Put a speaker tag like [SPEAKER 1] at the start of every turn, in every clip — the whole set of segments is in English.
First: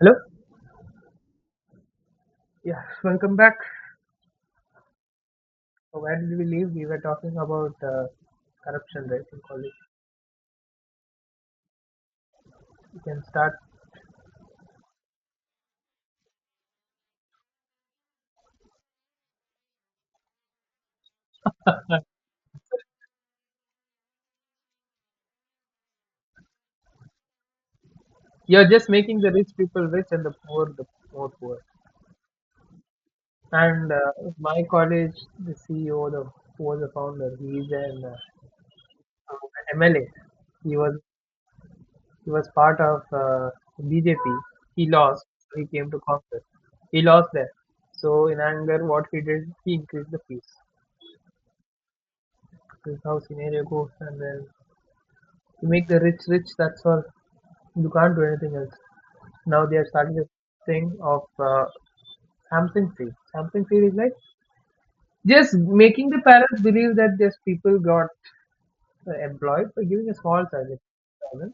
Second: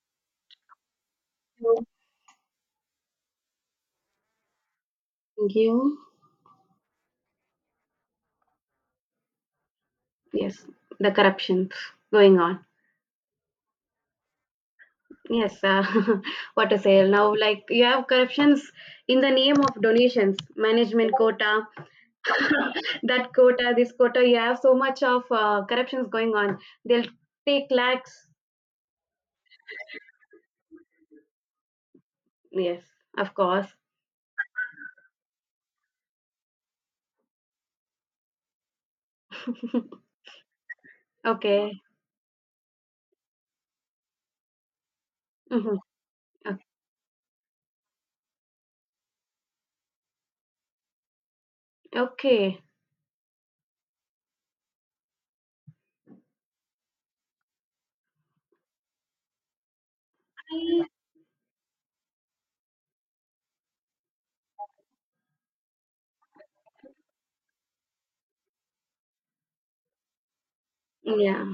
[SPEAKER 1] Hello?
[SPEAKER 2] Thank
[SPEAKER 1] Yes, welcome back.
[SPEAKER 2] you.
[SPEAKER 1] So, where did we leave? We were talking about corruption, right, in college.
[SPEAKER 2] Yes, the corruptions going on.
[SPEAKER 1] You can start.
[SPEAKER 2] Yes, what to say now? Like you have corruptions in the name of donations, management quota, that quota, this quota. You have so much of corruptions going on. They'll take lakhs.
[SPEAKER 1] You're just making the rich people rich and the poor the more poor.
[SPEAKER 2] Yes, of course.
[SPEAKER 1] And my college, the CEO, the who was the founder, he's an MLA. He was
[SPEAKER 2] Okay.
[SPEAKER 1] he was part of BJP. He lost. He
[SPEAKER 2] Hmm.
[SPEAKER 1] came to Congress. He lost there. So in anger, what he did, he increased the fees.
[SPEAKER 2] Okay.
[SPEAKER 1] This is how scenario goes, and then you make the rich rich, that's all. You can't do anything else. Now they are starting this thing of something feed. Something feed is like just making the parents believe that these people got employed by giving a small salary.
[SPEAKER 2] Yeah.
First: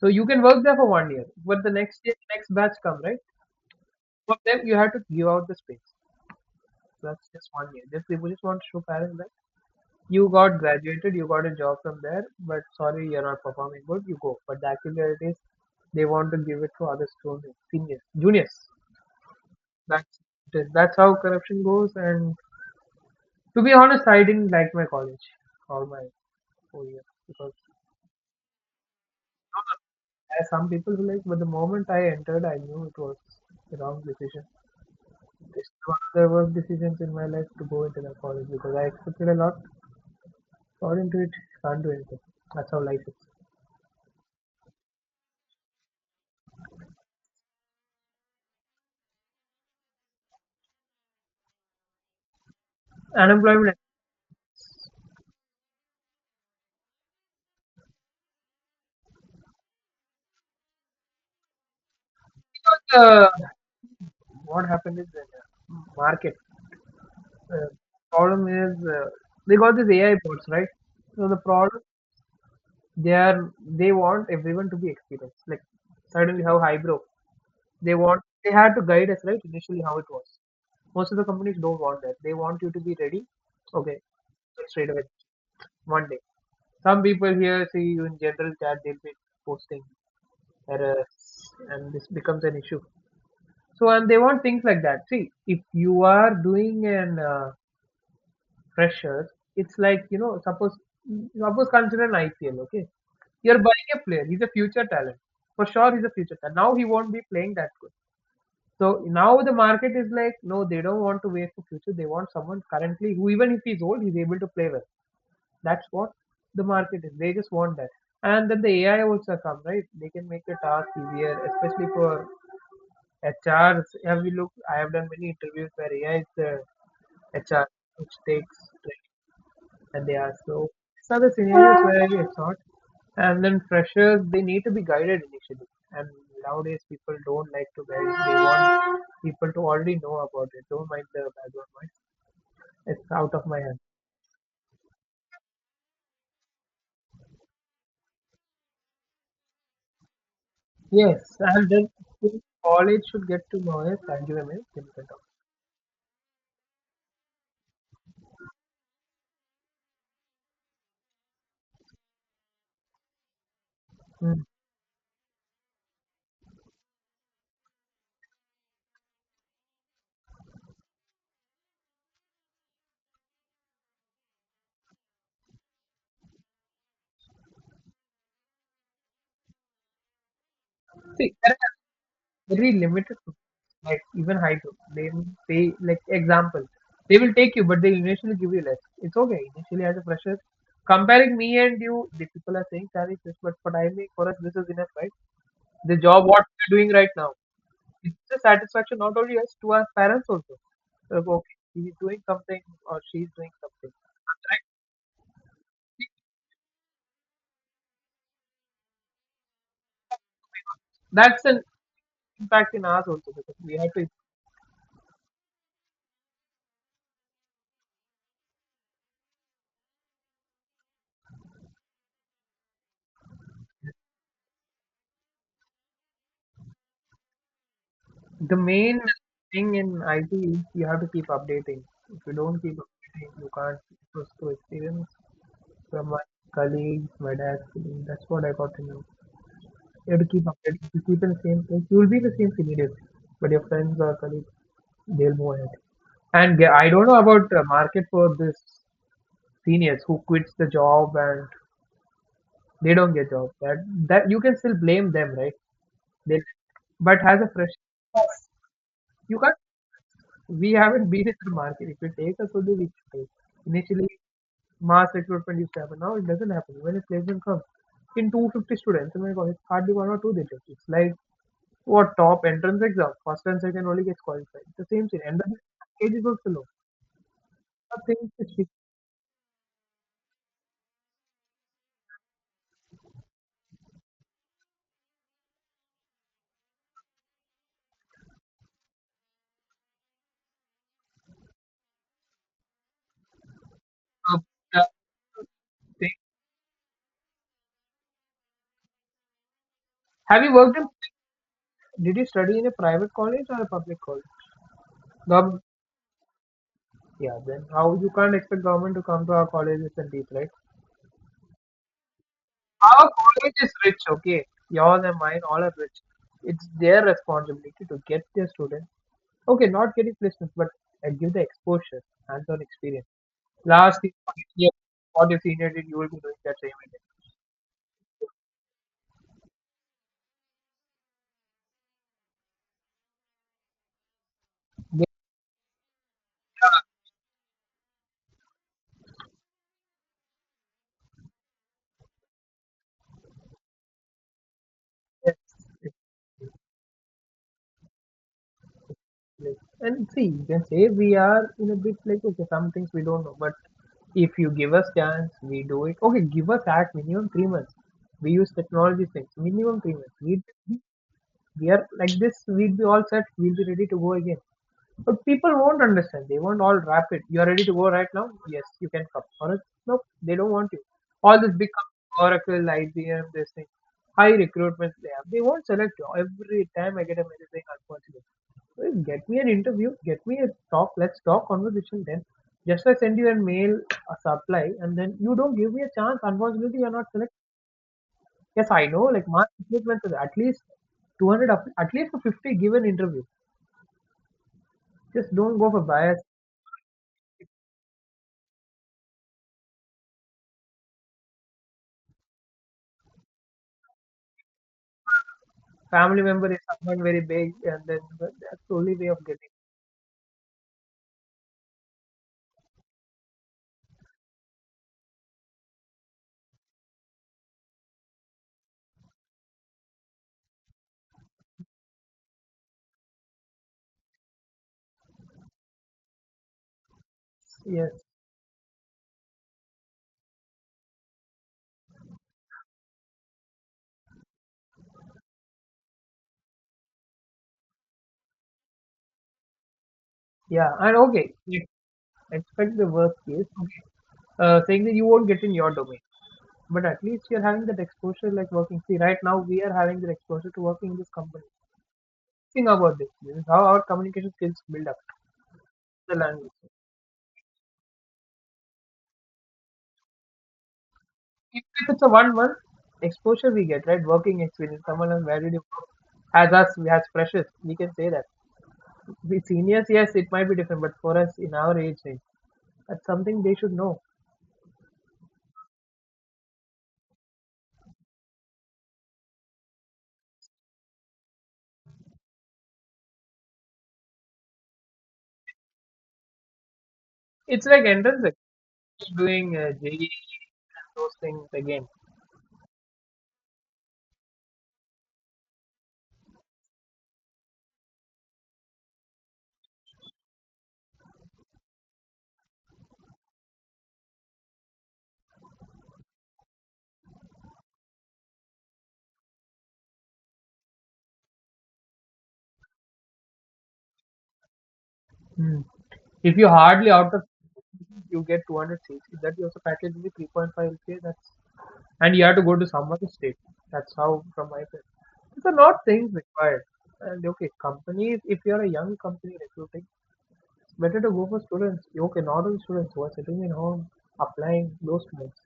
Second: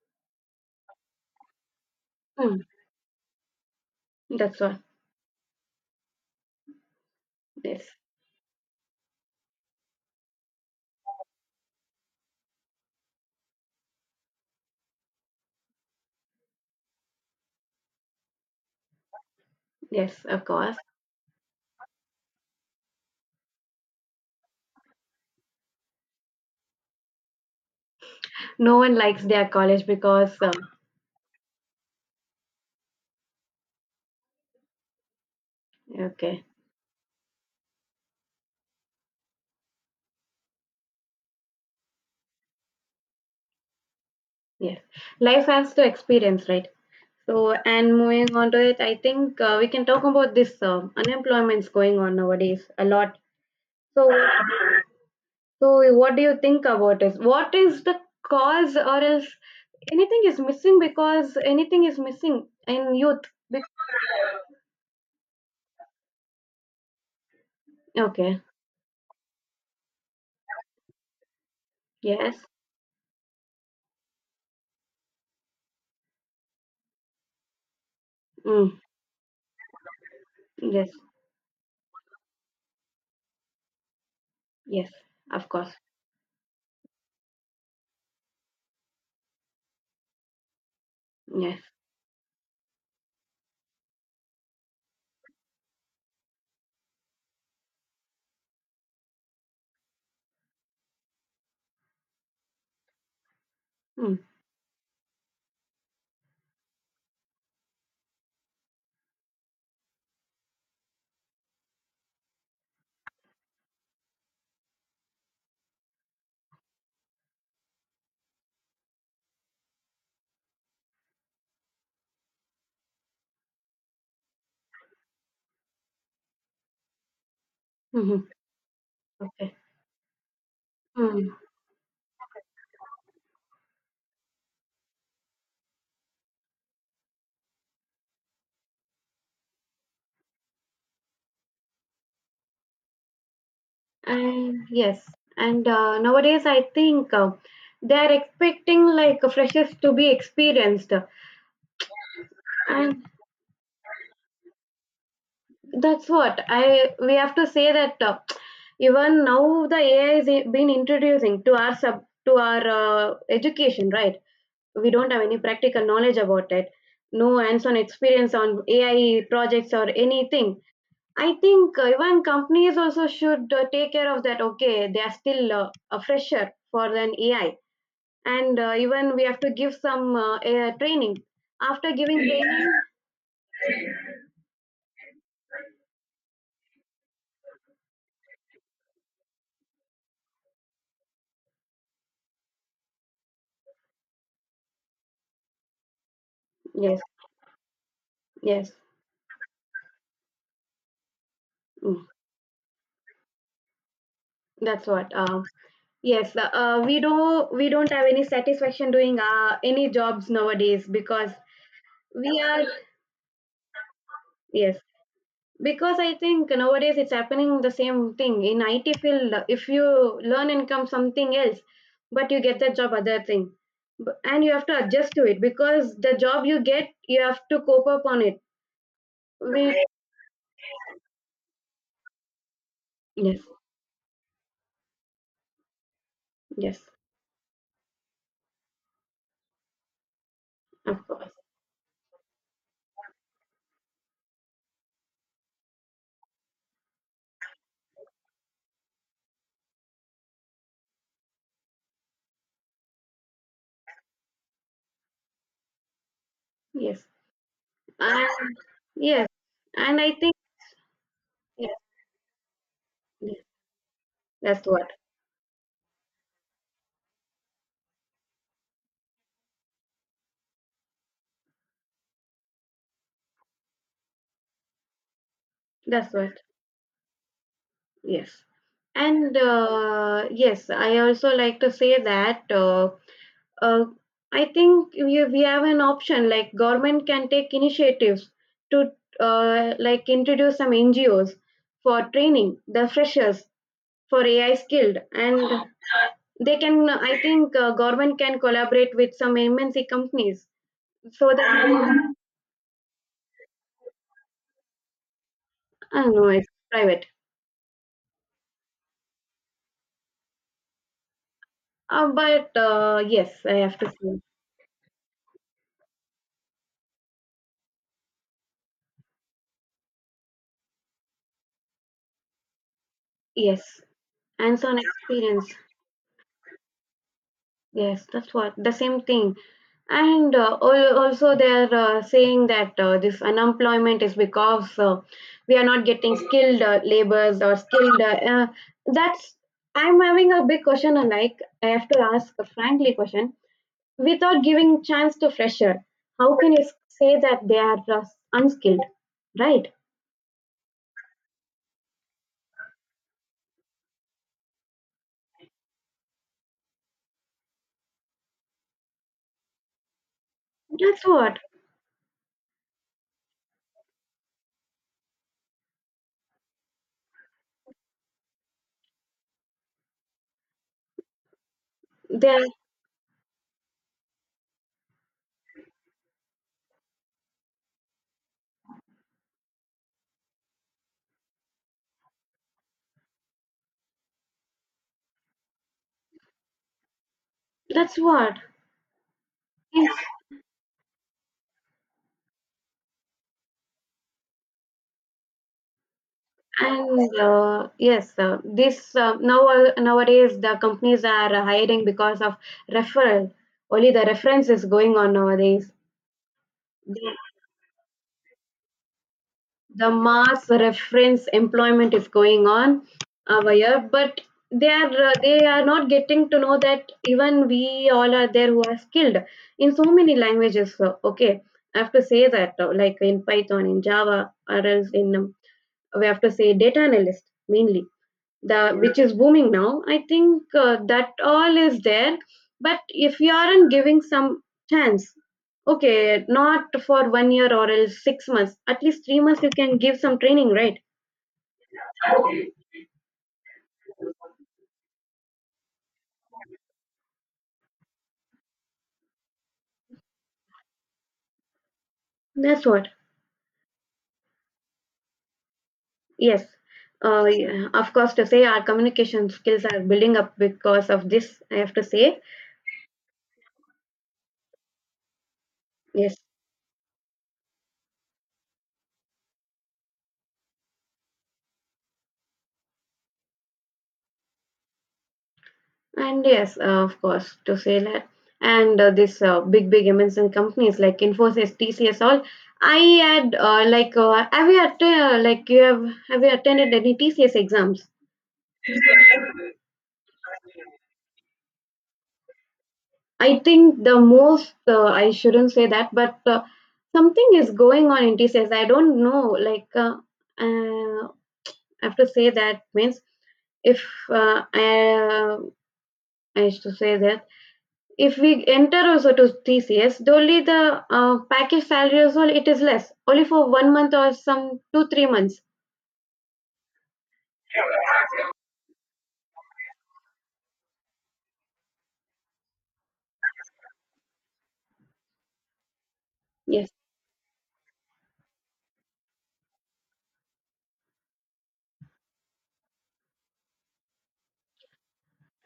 [SPEAKER 1] So you can work there for one year, but the next year, next
[SPEAKER 2] Mm,
[SPEAKER 1] batch come right. For
[SPEAKER 2] that's
[SPEAKER 1] them, you
[SPEAKER 2] what.
[SPEAKER 1] have to give out the space. That's just one year.
[SPEAKER 2] Yes.
[SPEAKER 1] Just they just want to show parents that. You got graduated, you got a job from there, but sorry, you're not performing good, you go. But the actual reality is they want to give it to other students, seniors, juniors. That's
[SPEAKER 2] Yes, of
[SPEAKER 1] it.
[SPEAKER 2] course.
[SPEAKER 1] That's how corruption goes. And to be honest, I didn't like my college all my 4 years because
[SPEAKER 2] No one likes their college because.
[SPEAKER 1] as some people who like, but the moment I entered, I knew it was the wrong decision. It's was the
[SPEAKER 2] Okay.
[SPEAKER 1] worst decisions in my life to go into that college because I expected a lot, got into it, can't do anything. That's how life is.
[SPEAKER 2] Yes, life has to experience, right? So, and moving on to it, I think we can talk about this unemployment's going on nowadays a lot.
[SPEAKER 1] Unemployment.
[SPEAKER 2] So, so what do you think about this? What is the cause, or else anything is missing because anything is missing in youth?
[SPEAKER 1] Uh,
[SPEAKER 2] Be-
[SPEAKER 1] what happened is that market uh,
[SPEAKER 2] Okay.
[SPEAKER 1] problem is they got these AI bots, right? So the problem
[SPEAKER 2] Yes.
[SPEAKER 1] they want everyone to be experienced. Like suddenly how highbrow they had
[SPEAKER 2] Mm.
[SPEAKER 1] to guide us, right? Initially how it was.
[SPEAKER 2] Yes.
[SPEAKER 1] Most of the companies don't want that. They want you to be ready. Okay, straight
[SPEAKER 2] Yes.
[SPEAKER 1] away,
[SPEAKER 2] Of course.
[SPEAKER 1] one day. Some people here see you in general chat. They'll be posting errors,
[SPEAKER 2] Yes.
[SPEAKER 1] and this becomes an issue. So and they want things like that. See, if you are doing an Pressures. It's like suppose consider an IPL. Okay, you're buying a
[SPEAKER 2] Mm.
[SPEAKER 1] player. He's a future talent. For sure, he's a future talent. Now he won't be playing that good. So now the market is like, no, they don't want to wait for future. They want someone currently who, even if he's old, he's able to play well. That's what the market is. They just want that. And then the AI also come, right? They can make the task easier, especially for HRs. Have you looked? I have done many interviews where AI is the HR, which
[SPEAKER 2] Hmm.
[SPEAKER 1] takes training
[SPEAKER 2] Okay.
[SPEAKER 1] and they are slow. These are the
[SPEAKER 2] Mm.
[SPEAKER 1] scenarios where it's not. And then freshers, they need to be guided initially. And nowadays, people don't like to guide. They want people to already know about it. Don't mind the background noise. It's out of my hand.
[SPEAKER 2] And yes, and nowadays I think they are expecting like freshers to be experienced,
[SPEAKER 1] Yes, and then college
[SPEAKER 2] and
[SPEAKER 1] should get to know it. Thank you, Emil. Then we can talk.
[SPEAKER 2] that's what I we have to say that even now the AI is been introducing to our education, right?
[SPEAKER 1] Mm.
[SPEAKER 2] We don't have any practical knowledge about it, no hands-on experience on AI projects or anything. I think even companies also should take care of that. Okay, they are still a fresher for an AI and even we have to give some training
[SPEAKER 1] See, there
[SPEAKER 2] after giving
[SPEAKER 1] very
[SPEAKER 2] training.
[SPEAKER 1] limited to like even high group. They will pay like example. They will take you, but they initially give you less. It's okay. Initially as a fresher, comparing me and you, the people are saying salary is this, but for I make for us this is enough, right? The job what we're doing
[SPEAKER 2] Yes.
[SPEAKER 1] right now. It's a
[SPEAKER 2] Yes.
[SPEAKER 1] satisfaction not only us to our parents also. Like, okay, he's
[SPEAKER 2] Mm,
[SPEAKER 1] doing something or she's doing something. Right?
[SPEAKER 2] that's what. Yes, we don't have any satisfaction doing any jobs nowadays because
[SPEAKER 1] That's an
[SPEAKER 2] we are.
[SPEAKER 1] impact in us also because we have to.
[SPEAKER 2] Yes. Because I think nowadays it's happening the same thing in IT field. If you learn and come something else but you get that job other thing. And you have to adjust to it because the job you get you have to cope up on it.
[SPEAKER 1] The main
[SPEAKER 2] We.
[SPEAKER 1] thing in IT is you have to keep updating. If you don't keep updating,
[SPEAKER 2] Yes.
[SPEAKER 1] you can't trust to experience from my
[SPEAKER 2] Yes,
[SPEAKER 1] colleagues, my desk. That's what I got to know. You have to keep updating. If you
[SPEAKER 2] of
[SPEAKER 1] keep
[SPEAKER 2] course.
[SPEAKER 1] in the same place, you will be in the same field, but your friends or colleagues, they'll move ahead. And I don't know about market for this seniors who quits the job and they don't get job. That you can still blame them, right? They,
[SPEAKER 2] Yes.
[SPEAKER 1] but as a fresh,
[SPEAKER 2] And yes.
[SPEAKER 1] you can't.
[SPEAKER 2] And I think
[SPEAKER 1] We haven't been in the
[SPEAKER 2] yes,
[SPEAKER 1] market. If you take us only weeks take.
[SPEAKER 2] yes,
[SPEAKER 1] Initially,
[SPEAKER 2] that's what.
[SPEAKER 1] mass recruitment used to happen. Now it doesn't happen. When a placement comes in 250 students in my college, hardly one or two they take. It's like what top entrance exam, first and second only gets qualified. The same thing. And the
[SPEAKER 2] That's
[SPEAKER 1] age is
[SPEAKER 2] what.
[SPEAKER 1] also low. Are things
[SPEAKER 2] Yes.
[SPEAKER 1] which we-
[SPEAKER 2] And yes, I also like to say that uh, I think we have an option like government can take initiatives to like introduce some NGOs for training the freshers for
[SPEAKER 1] uh,
[SPEAKER 2] AI
[SPEAKER 1] uh,
[SPEAKER 2] skilled, and
[SPEAKER 1] thing-
[SPEAKER 2] they can, I think government can collaborate with some MNC
[SPEAKER 1] Have
[SPEAKER 2] companies
[SPEAKER 1] you worked in?
[SPEAKER 2] so that.
[SPEAKER 1] Did you study in a private college or a public college? Gov-
[SPEAKER 2] I don't know, it's private.
[SPEAKER 1] yeah, then how you can't expect government to come to our colleges and teach, right?
[SPEAKER 2] But
[SPEAKER 1] Our
[SPEAKER 2] yes,
[SPEAKER 1] college
[SPEAKER 2] I
[SPEAKER 1] is
[SPEAKER 2] have to
[SPEAKER 1] rich,
[SPEAKER 2] say
[SPEAKER 1] okay? Yours and mine, all are rich. It's their responsibility to get their students, okay, not getting placements, but give the exposure, hands on experience.
[SPEAKER 2] yes.
[SPEAKER 1] Last thing, what your
[SPEAKER 2] And
[SPEAKER 1] senior
[SPEAKER 2] on
[SPEAKER 1] what your
[SPEAKER 2] experience.
[SPEAKER 1] senior did, you will be doing that same
[SPEAKER 2] Yes, that's what, the same thing. And also they're saying that this unemployment is because
[SPEAKER 1] again.
[SPEAKER 2] we are not getting skilled laborers or skilled. That's, I'm having a big question. And Like I have to ask a frankly question without giving chance to
[SPEAKER 1] Yes,
[SPEAKER 2] fresher.
[SPEAKER 1] it's
[SPEAKER 2] How can you say that they are unskilled? Right?
[SPEAKER 1] And see, you can say we are in a bit like, okay, some things we don't know, but if you give us chance, we do it. Okay, give us at minimum 3 months. We use technology things, minimum 3 months. We
[SPEAKER 2] That's what
[SPEAKER 1] year like this, we'll be all set. We'll be ready to go again. But people won't understand. They won't all wrap it. You're ready to go right now? Yes, you can come. Or else, nope, they don't want you. All this big companies,
[SPEAKER 2] they. Are
[SPEAKER 1] Oracle, IBM, this thing, high recruitment they have. They won't select you. Every time I get a message saying unfortunately. Well, get me an interview, get me a talk, let's talk conversation then. Just I send you a mail, a supply, and then you don't give me a chance. Unfortunately, you're not selected.
[SPEAKER 2] That's what.
[SPEAKER 1] Yes, I know. Like mass
[SPEAKER 2] Yes.
[SPEAKER 1] recruitment is at least 200, at least 50 given interview. Just don't go for bias.
[SPEAKER 2] And yes, this now nowadays the companies are hiring because of referral. Only the reference is going on nowadays.
[SPEAKER 1] Family member is someone
[SPEAKER 2] The,
[SPEAKER 1] very big, and then but that's the only way of getting.
[SPEAKER 2] the mass reference employment is going on over here, but they are not getting to know that even we all are there who are skilled in so many languages. So, okay, I have to say that like in Python, in Java, or else in we have to say data analyst mainly,
[SPEAKER 1] Yes,
[SPEAKER 2] the which is booming now. I think that all is there, but if you aren't giving some chance, okay, not for 1 year or else 6 months, at least 3 months you can give some training,
[SPEAKER 1] yeah,
[SPEAKER 2] right?
[SPEAKER 1] and okay. Yes, expect the worst case. Okay. Saying that you won't get in your domain, but at least you're having that exposure, like working. See, right now we are having that exposure to working in this company.
[SPEAKER 2] That's
[SPEAKER 1] Think
[SPEAKER 2] what.
[SPEAKER 1] about this. This is how our communication skills build up the
[SPEAKER 2] Yes.
[SPEAKER 1] language.
[SPEAKER 2] Yeah, of course, to say our communication skills are building up because of this, I
[SPEAKER 1] Even
[SPEAKER 2] have to
[SPEAKER 1] if it's a
[SPEAKER 2] say
[SPEAKER 1] one month exposure we get, right? Working experience, someone has valued it
[SPEAKER 2] yes.
[SPEAKER 1] as us, as freshers, we can say that. The seniors, yes, it might be different, but for us in our age range, that's something they should know.
[SPEAKER 2] And yes, of course, to say that. And this big, big MNC companies like Infosys, TCS, all. I had have you att- like you have you attended any TCS
[SPEAKER 1] It's like
[SPEAKER 2] exams?
[SPEAKER 1] entrance exam, doing JEE, those things again.
[SPEAKER 2] I think the most I shouldn't say that, but something is going on in TCS. I don't know. Like I have to say that means if I uh, I used to say that if we enter also to TCS, the only the package salary also it is less, only for 1 month or some 2 3 months.
[SPEAKER 1] Hmm. If you hardly out of you get 200 seats, if that you also package only 3.5K? That's and you have to go to some other state. That's how, from my perspective, these are not things required.
[SPEAKER 2] Yes,
[SPEAKER 1] And okay, companies, if you're a young company recruiting, it's better to go for students. Okay, not all students who are sitting at home applying those students.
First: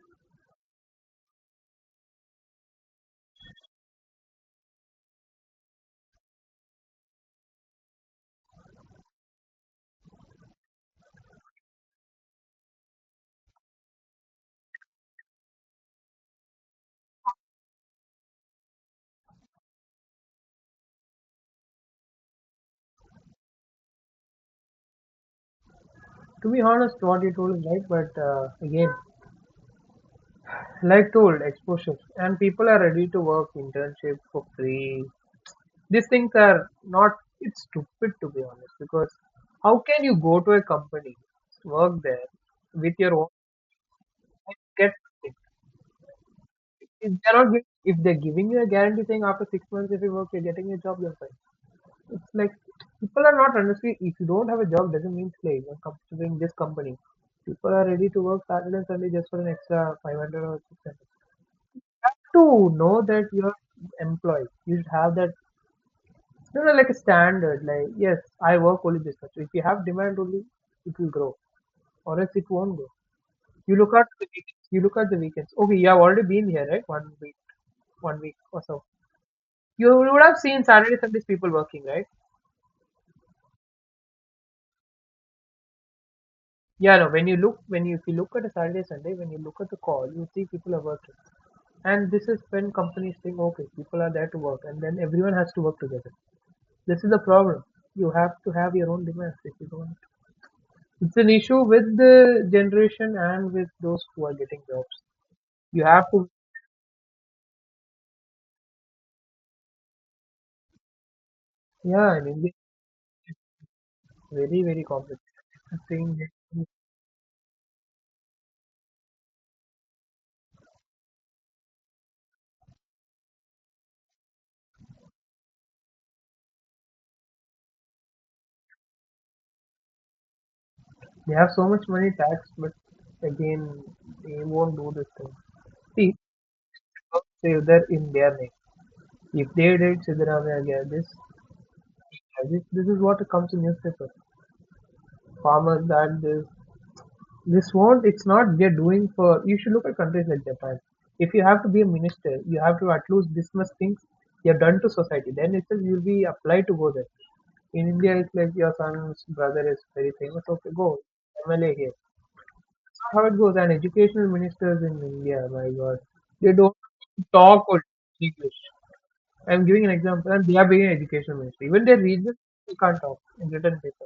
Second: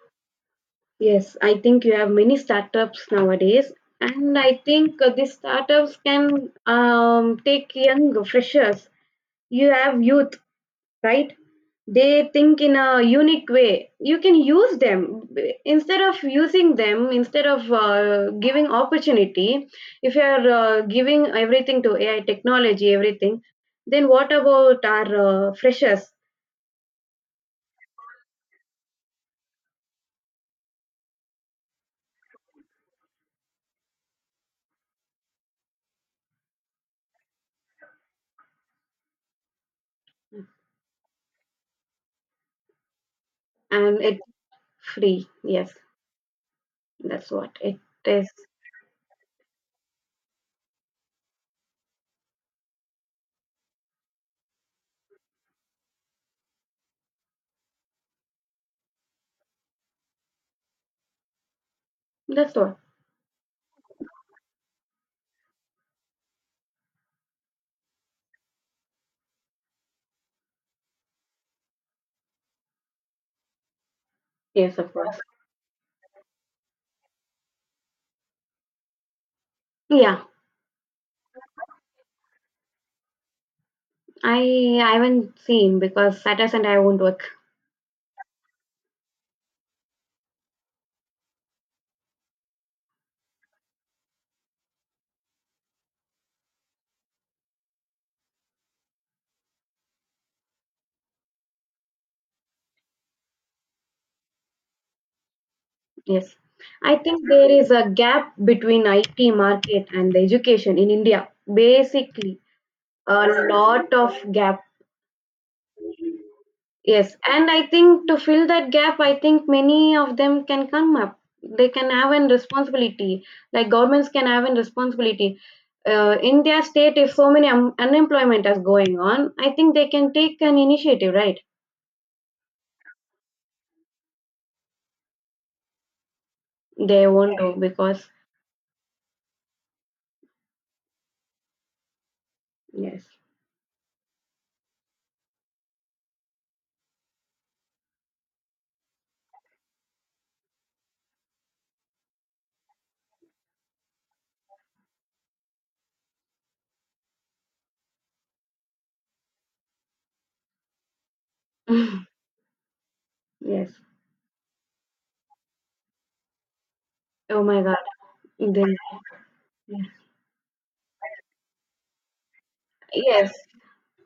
[SPEAKER 2] yes. I think you have many startups nowadays, and I think these startups can take young freshers. You have youth, right? They think in a unique way. You can use them instead of giving opportunity. If you are giving everything to AI technology everything, then what about our freshers
[SPEAKER 1] To be honest, what you told is right, but again, like told, exposure. And people are ready to work internship for free. These things are not, it's stupid to be honest, because how can you go to a company, work there with your own,
[SPEAKER 2] and it's
[SPEAKER 1] and get
[SPEAKER 2] free?
[SPEAKER 1] nothing?
[SPEAKER 2] Yes,
[SPEAKER 1] If
[SPEAKER 2] that's
[SPEAKER 1] they're not,
[SPEAKER 2] what it
[SPEAKER 1] if they're
[SPEAKER 2] is.
[SPEAKER 1] giving you a guarantee saying after 6 months if you work you're getting a job, you're fine. It's like people are not honestly. If you don't have a job, doesn't mean slave. I considering this company, people are ready to work Saturday and Sunday just for an extra 500 or 600. Have
[SPEAKER 2] That's
[SPEAKER 1] to
[SPEAKER 2] what.
[SPEAKER 1] know that you're employed. You should have that, like a standard. Like, yes, I work only this much. If you have demand only, it will grow, or else it won't grow. You look at the weekends.
[SPEAKER 2] Yes,
[SPEAKER 1] You
[SPEAKER 2] of
[SPEAKER 1] look at the
[SPEAKER 2] course.
[SPEAKER 1] weekends. Okay, you have already been here, right? One week or so. You would
[SPEAKER 2] Yeah,
[SPEAKER 1] have seen Saturday, Sundays people working, right?
[SPEAKER 2] I haven't seen because Saturday and I
[SPEAKER 1] Yeah,
[SPEAKER 2] won't
[SPEAKER 1] no. When
[SPEAKER 2] work.
[SPEAKER 1] you look, when you if you look at a Saturday, Sunday, when you look at the call, you see people are working, and this is when companies think, okay, people are there to work, and then everyone has to work together. This is the problem. You have to have your own demands if you don't. It's an issue with the generation and with those who are getting jobs. You have to,
[SPEAKER 2] Yes, I think there is a gap between IT market and the education in India.
[SPEAKER 1] yeah, I
[SPEAKER 2] Basically,
[SPEAKER 1] mean, it's
[SPEAKER 2] a lot of gap.
[SPEAKER 1] very very complicated. The thing is,
[SPEAKER 2] Yes, and I think to fill that gap, I think many of them can come up. They can have an responsibility, like governments can have an responsibility. In their state, if so many unemployment is going on, I think they can take an initiative,
[SPEAKER 1] they
[SPEAKER 2] right?
[SPEAKER 1] have so much money tax, but again, they won't do this thing. See,
[SPEAKER 2] They won't do
[SPEAKER 1] Sevdar
[SPEAKER 2] because
[SPEAKER 1] in their name. If they did, Siddaramaiah gave this. This is
[SPEAKER 2] yes,
[SPEAKER 1] what comes in newspaper. Farmers that this. This won't, it's not they're doing for, you should look at countries like Japan. If you have to be a minister, you have to at least dismiss things you have done to society. Then itself you'll be applied to go there. In India, it's like your son's brother is very famous. Okay, go. MLA here. That's not how it goes.
[SPEAKER 2] yes.
[SPEAKER 1] And educational ministers in India, my God, they don't
[SPEAKER 2] Oh my
[SPEAKER 1] talk
[SPEAKER 2] God,
[SPEAKER 1] or English.
[SPEAKER 2] they,
[SPEAKER 1] I'm giving an example, and they are being an education ministry. Even their region, we can't talk
[SPEAKER 2] yes.
[SPEAKER 1] in written paper.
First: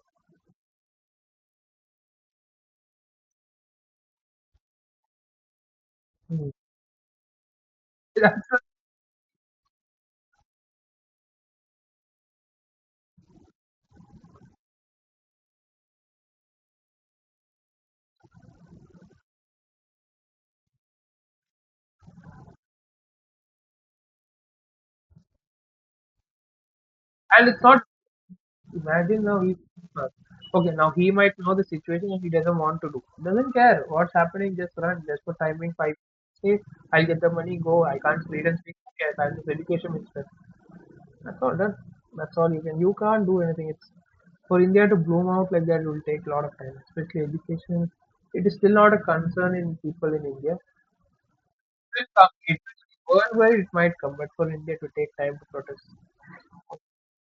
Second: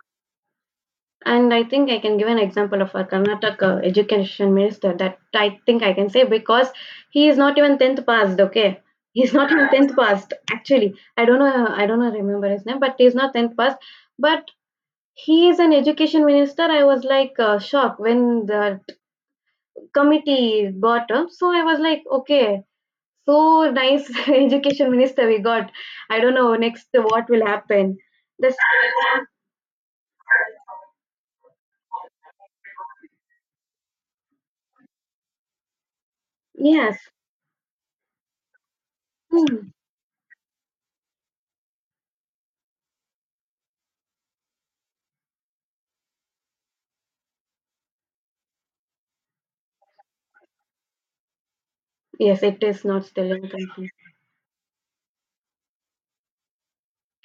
[SPEAKER 2] And I think I can give an example of our Karnataka education minister, that I think I can say,
[SPEAKER 1] Mm.
[SPEAKER 2] because he is not even 10th passed, okay? He's not even 10th passed, actually. I don't know, remember his name, but he's not 10th passed. But he is an education minister. I was like shocked when the committee got him. So I was like, okay, so nice education minister we got. I don't know next what will
[SPEAKER 1] And it's not,
[SPEAKER 2] happen. This,
[SPEAKER 1] imagine now he, okay, now he might know the situation and he doesn't want to do. Doesn't care what's happening, just run, just for timing, five, say,
[SPEAKER 2] yes.
[SPEAKER 1] I'll get the money, go, I can't read and speak, yes, I'm just
[SPEAKER 2] Hmm.
[SPEAKER 1] education minister. That's all done. That's all you can, you can't do anything. It's for India to bloom out like that will take a lot of time, especially education. It is still not a concern in people in India. Will come.
[SPEAKER 2] Yes,
[SPEAKER 1] It
[SPEAKER 2] it
[SPEAKER 1] will
[SPEAKER 2] is not still
[SPEAKER 1] come.
[SPEAKER 2] in
[SPEAKER 1] Worldwide, it
[SPEAKER 2] country.
[SPEAKER 1] might come, but for India to take time to protest.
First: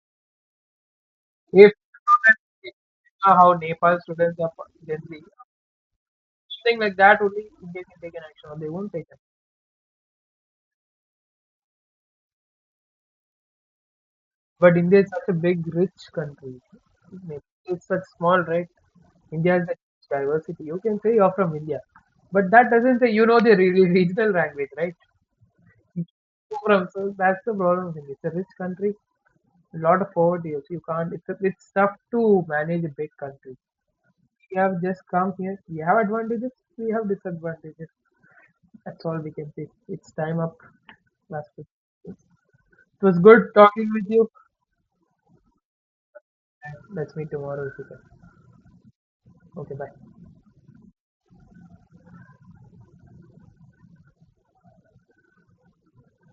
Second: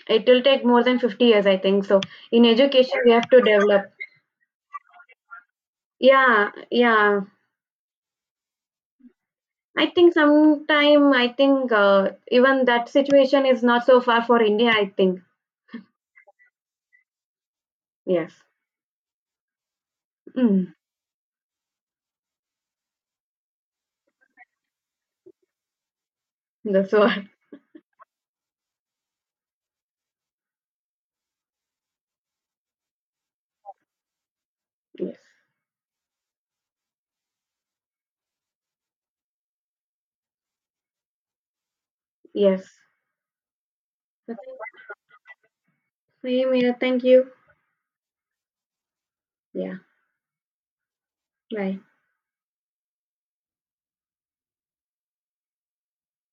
[SPEAKER 2] It will take more than 50 years,
[SPEAKER 1] If
[SPEAKER 2] I
[SPEAKER 1] you
[SPEAKER 2] think. So
[SPEAKER 1] know that
[SPEAKER 2] in
[SPEAKER 1] if you
[SPEAKER 2] education, we have
[SPEAKER 1] know
[SPEAKER 2] to
[SPEAKER 1] how
[SPEAKER 2] develop.
[SPEAKER 1] Nepal students are for Gen Z,
[SPEAKER 2] Yeah,
[SPEAKER 1] something like that,
[SPEAKER 2] yeah.
[SPEAKER 1] only India can take an action, or they won't take it.
[SPEAKER 2] I think sometime, I think even that situation is not so far for India,
[SPEAKER 1] But
[SPEAKER 2] I
[SPEAKER 1] India is
[SPEAKER 2] think.
[SPEAKER 1] such a big, rich country. It's such
[SPEAKER 2] Yes.
[SPEAKER 1] small, right? India has a huge diversity.
[SPEAKER 2] Mm,
[SPEAKER 1] You can say you're from India, but that doesn't say you know the regional language, right? You're from,
[SPEAKER 2] that's
[SPEAKER 1] so
[SPEAKER 2] what.
[SPEAKER 1] that's the problem with India. It's a rich country, a lot of poverty. So you can't. It's tough to manage a big country. We have just
[SPEAKER 2] Yes.
[SPEAKER 1] come here. We have advantages. We have disadvantages. That's all we can say. It's time up. Last week.
[SPEAKER 2] Yes.
[SPEAKER 1] It was good talking with you.
[SPEAKER 2] Same here. Thank
[SPEAKER 1] Let's meet
[SPEAKER 2] you.
[SPEAKER 1] tomorrow if you can. Okay,
[SPEAKER 2] Yeah.
[SPEAKER 1] bye.
[SPEAKER 2] Bye.